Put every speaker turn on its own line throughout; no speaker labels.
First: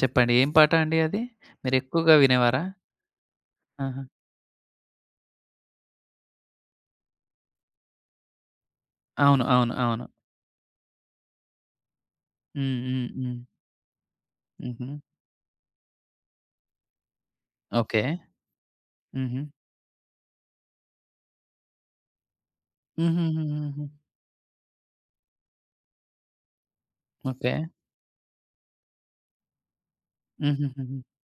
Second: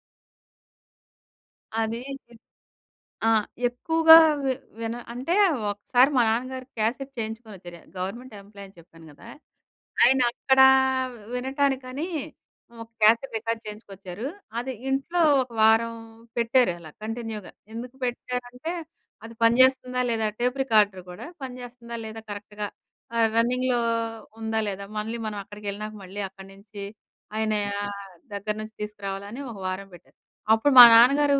చెప్పండి. ఏం పాట అండి అది?
అది.
మీరెక్కువగా
చి
వినేవారా?
ఆ!
ఆహా!
ఎక్కువగా వి విన అంటే, ఒకసారి మా నాన్నగారు క్యాసెట్ చేయించుకొనొచ్చారు. గవర్నమెంట్ ఎంప్లాయీ అని చెప్పాను గదా!
అవును. అవును. అవును.
ఆయన అక్కడ వినటానికని,
హ్మ్.
ఒక
హ్మ్.
క్యాసెట్
హ్మ్.
రికార్డ్ చేయించుకొచ్చారు. అది
హుహు.
ఇంట్లో ఒక వారం పెట్టారలా కంటిన్యూగా. ఎందుకు
ఓకే.
పెట్టారంటే, అది
హుహు.
పనిజేస్తుందా? లేదా? టేప్ రికార్డర్ గూడా, పనిజేస్తుందా? లేదా? కరెక్ట్‌‌గా. ఆహ్, రన్నింగ్‌‌‌‌లో
హుహుహుహుహు.
ఉందా, లేదా? మళ్ళీ మనం అక్కడికెళ్ళినాక మళ్ళీ అక్కడి నుంచి ఆయన
ఓకే.
ఆహ్, దగ్గర నుంచి తీసుకురావాలని ఒక వారం పెట్టారు. అప్పుడు మా
హుహుహుహు.
నాన్నగారు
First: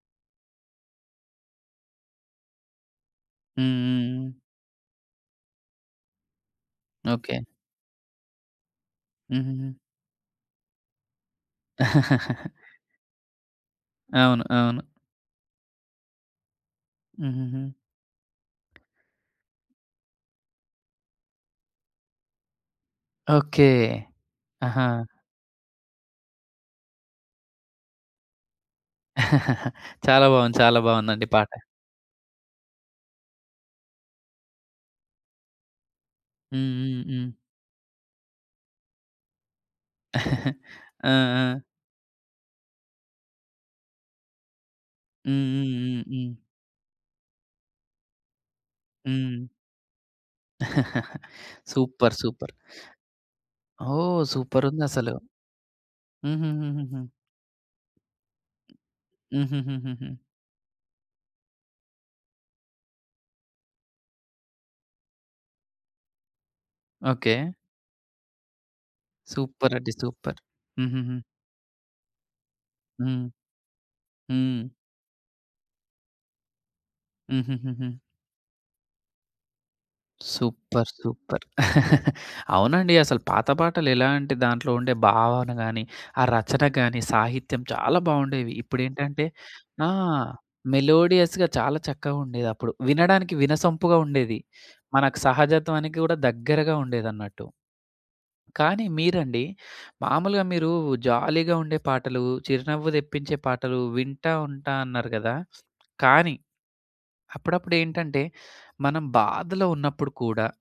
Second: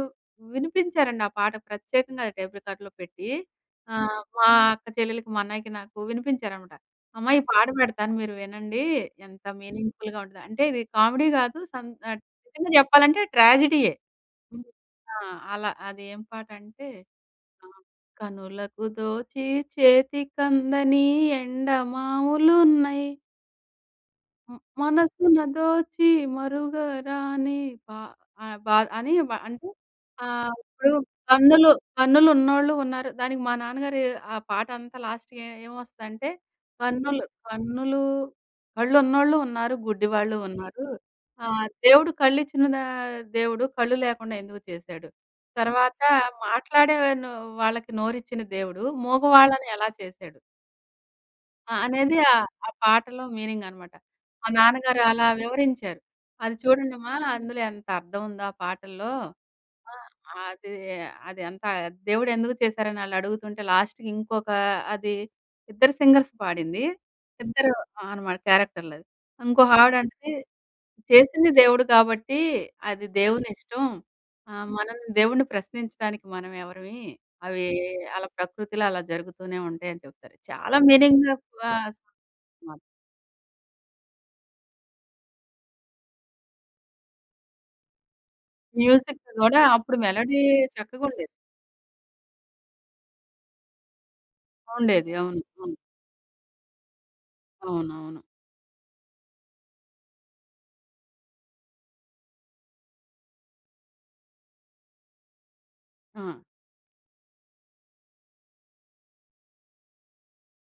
వినిపించారండి ఆ పాట ప్రత్యేకంగా టేప్ రికార్డర్‌లో పెట్టి,
హ్మ్. హ్మ్.
ఆహ్,
హ్మ్.
మా అక్క చెల్లెలికి, మా అన్నయ్యకి నాకు వినిపించారన్నమాట. "అమ్మా
ఓకే.
ఈ పాట పెడతాను మీరు వినండి. ఎంత
హుహుహు.
మీనింగ్‌ఫుల్‌గా ఉంటది" అంటే ఇది కామెడీ గాదు సం ఆహ్, నిజంగా చెప్పాలంటే ట్రాజెడీయే.
అవును,
హ్మ్.
అవును.
ఆ! అలా. అది ఏం పాటంటే,
హుహుహు.
ఆహ్, కనులకు దోచి చేతికందని ఎండమావులున్నయి.
ఓకే.
హ్మ్.
ఆహా!
మనసున దోచి మరుగరాని పా అ పా అని ప అంటే
చాలా
ఆహ్,
బావుంది. చాలా
ఇప్పుడు
బావుందండి పాట.
కన్నులు, కన్నులు ఉన్నోళ్ళూ ఉన్నారు, దానికి మా నాన్నగారు ఆ పాటంతా లాస్ట్‌కి ఏ ఏం వస్తదంటే,
హ్మ్. హ్మ్.
కన్నులు
హ్మ్.
కన్నులు కళ్ళు ఉన్నోళ్ళూ ఉన్నారు, గుడ్డి వాళ్ళూ ఉన్నారు.
ఆ! ఆ!
ఆహ్, దేవుడు కళ్ళు ఇచ్చిన ద దేవుడు కళ్ళు లేకుండా ఎందుకు చేశాడు?
హ్మ్, హ్మ్,
తర్వాత
హ్మ్. హ్మ్.
మాట్లాడే ను వాళ్ళకి నోరు ఇచ్చిన దేవుడు,
హ్మ్.
ముగవాళ్ళని ఎలా చేశాడు? ఆ!
సూపర్.
అనేది ఆహ్,
సూపర్.
ఆ పాటలో మీనింగనమాట.
ఓహ్!
మా నాన్నగారు
సూపరుందసలు.
అలా వివరించారు. "అది
హుహుహుహుహు.
చూడండమ్మా అందులో ఎంత అర్థం ఉందో ఆ పాటల్లో." ఆ!
హుహుహుహుహు.
అది, అది అంత దేవుడు ఎందుకు చేసారని ఆళ్ళడుగుతుంటే, లాస్ట్‌కి ఇంకొక అది ఇద్దరు సింగర్స్ పాడింది.
ఓకే.
ఇద్దరు అనమాట క్యారెక్టర్లది.
సూపరండి
ఇంకొకావిడంటది,
సూపర్. హుహూహు.
చేసింది దేవుడు కాబట్టి అది
హ్మ్.
దేవునిష్టం.
హ్మ్.
ఆహ్, మనం దేవుణ్ణి ప్రశ్నించడానికి మనం ఎవరిమి? అవి
హుహుహుహు.
అలా ప్రకృతిలో అలా జరుగుతూనే ఉంటాయని చెప్తారు. చాలా
సూపర్.
Meaning
super.
వాస్తవం.
అవునండి. అసలు పాత పాటలెలా అంటే, దాంట్లో ఉండే భావన గాని, ఆ రచన గాని సాహిత్యం చాలా బావుండేవి.
మ్యూజిక్
ఇప్పుడేంటంటే
గూడా
ఆ!
అప్పుడు మెలోడీ చక్కగుండేది.
మెలోడియస్‌గా చాలా చక్కగా ఉండేదప్పుడు. వినడానికి వినసంపుగా ఉండేది.
ఉండేది.
మనకు
అవును. అవును.
సహజత్వానికి కూడా దగ్గరగా ఉండేదన్నట్టు.
అవునవును.
కానీ మీరండి, మాములుగా మీరు జాలీగా ఉండే పాటలు, చిరునవ్వు తెప్పించే పాటలు వింటా ఉంటా అన్నారు గదా! కానీ
ఆ!
అప్పుడప్పుడేంటంటే, మనం బాధలో ఉన్నప్పుడు కూడా